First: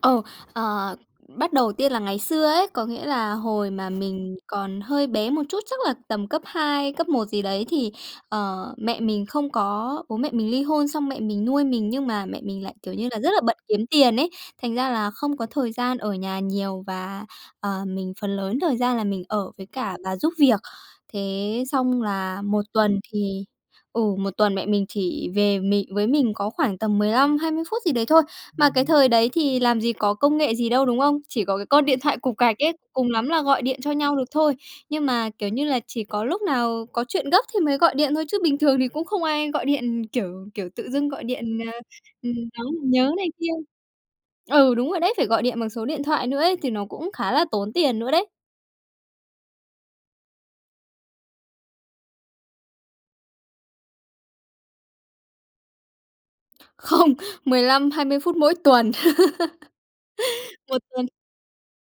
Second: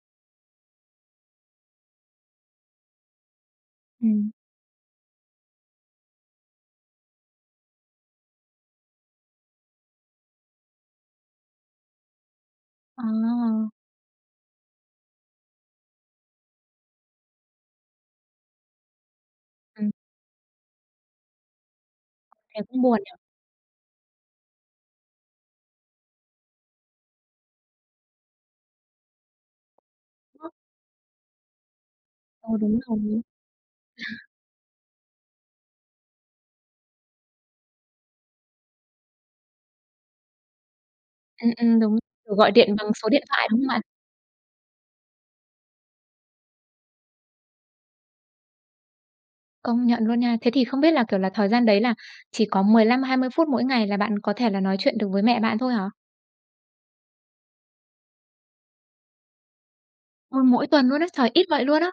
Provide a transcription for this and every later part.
Ờ. Ờ. Bắt đầu tiên là ngày xưa ấy, có nghĩa là hồi mà Ừm. mình còn hơi bé một chút, chắc là tầm cấp 2, cấp 1 gì đấy thì, ờ, mẹ mình không có bố mẹ mình ly hôn, xong mẹ mình nuôi mình, nhưng mà mẹ mình lại, kiểu À, như là, rất là bận à! kiếm tiền ấy, thành ra là không có thời gian ở nhà nhiều và, ờ, mình phần lớn thời gian là mình ở với Ừm. cả bà giúp việc. Thế xong là Thế 1 cũng tuần buồn nhỉ? thì ừ, 1 tuần mẹ mình chỉ về mị với mình có khoảng tầm 15-20 phút gì đấy thôi. Mà cái thời đấy thì làm gì có công [unintelligible] nghệ gì đâu, đúng không? Chỉ có cái con điện thoại cục Ờ, gạch ấy, đúng cùng rồi. lắm là gọi điện cho nhau được thôi, nhưng mà, kiểu như là, chỉ có lúc nào có chuyện gấp thì mới gọi điện thôi, chứ bình thường thì cũng không ai gọi điện, kiểu, kiểu, tự dưng gọi điện, Ừm, ờ, ừm, đúng. ừm, Kiểu, gọi nói điện bằng số nhớ điện này thoại, kia đúng không bạn? ừ, đúng rồi đấy, phải gọi điện bằng số điện thoại nữa ấy thì nó cũng khá là tốn tiền nữa đấy. Công nhận luôn nha. Thế thì không biết là, kiểu là, thời gian đấy là chỉ có 15-20 phút mỗi ngày là bạn có thể là nói chuyện được với mẹ bạn thôi hả? Không, 15-20 phút mỗi tuần. Ôi, mỗi Một tuần luôn á! tuần. Trời, ít vậy luôn á!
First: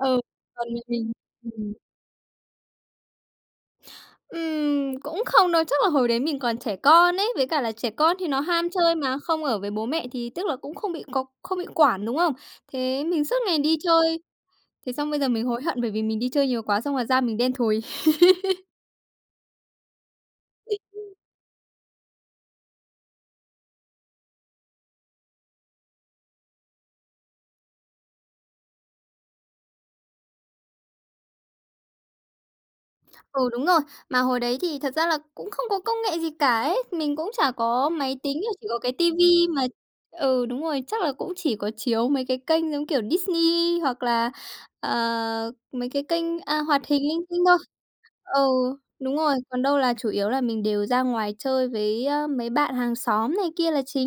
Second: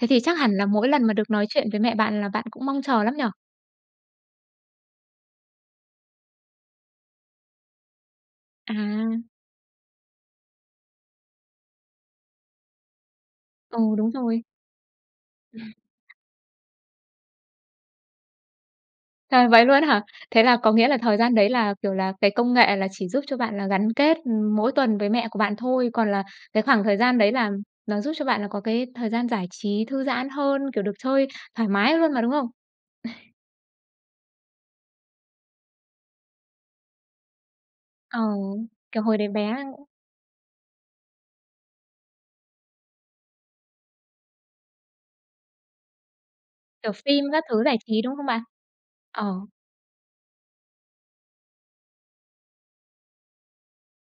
Thế thì chắc hẳn là Tuần thì mỗi lần mình mà được nói chuyện ừm. với mẹ bạn là bạn cũng mong chờ lắm nhỉ? Ừm, cũng không đâu, chắc là hồi đấy mình còn trẻ con ấy, với cả là trẻ con thì nó ham À. chơi mà, không ở với bố mẹ thì tức là cũng không bị có không bị quản, đúng không? Thế mình suốt ngày đi Ờ, đúng chơi. rồi. Thế xong bây giờ mình hối hận, bởi vì mình đi chơi nhiều quá, xong rồi da mình đen thùi. Trời, vậy luôn á hả? Thế là có nghĩa là [unintelligible] thời gian đấy là, kiểu là, cái công nghệ là chỉ giúp cho bạn là gắn kết, ừm, mỗi tuần với mẹ của bạn thôi. Còn là cái khoảng thời gian đấy là nó giúp cho bạn là có cái thời gian giải trí, thư giãn hơn, kiểu, được chơi thoải mái luôn mà, đúng không? Ừ, đúng rồi. Mà hồi đấy thì thật ra là cũng không có công nghệ gì cả ấy. Mình cũng chả có máy Ờ. tính, chỉ có cái Kiểu ti hồi đấy vi bé, mà ơ ừ, đúng rồi, chắc là cũng chỉ có chiếu mấy cái kênh giống kiểu Disney hoặc là, ờ, mấy cái kênh, a, hoạt Kiểu, hình linh phim tinh các thôi. thứ giải trí, đúng không bạn? Ừ, đúng rồi. Ờ. Còn đâu là chủ yếu là mình đều ra ngoài chơi với, ơ, mấy bạn hàng xóm này kia là chính.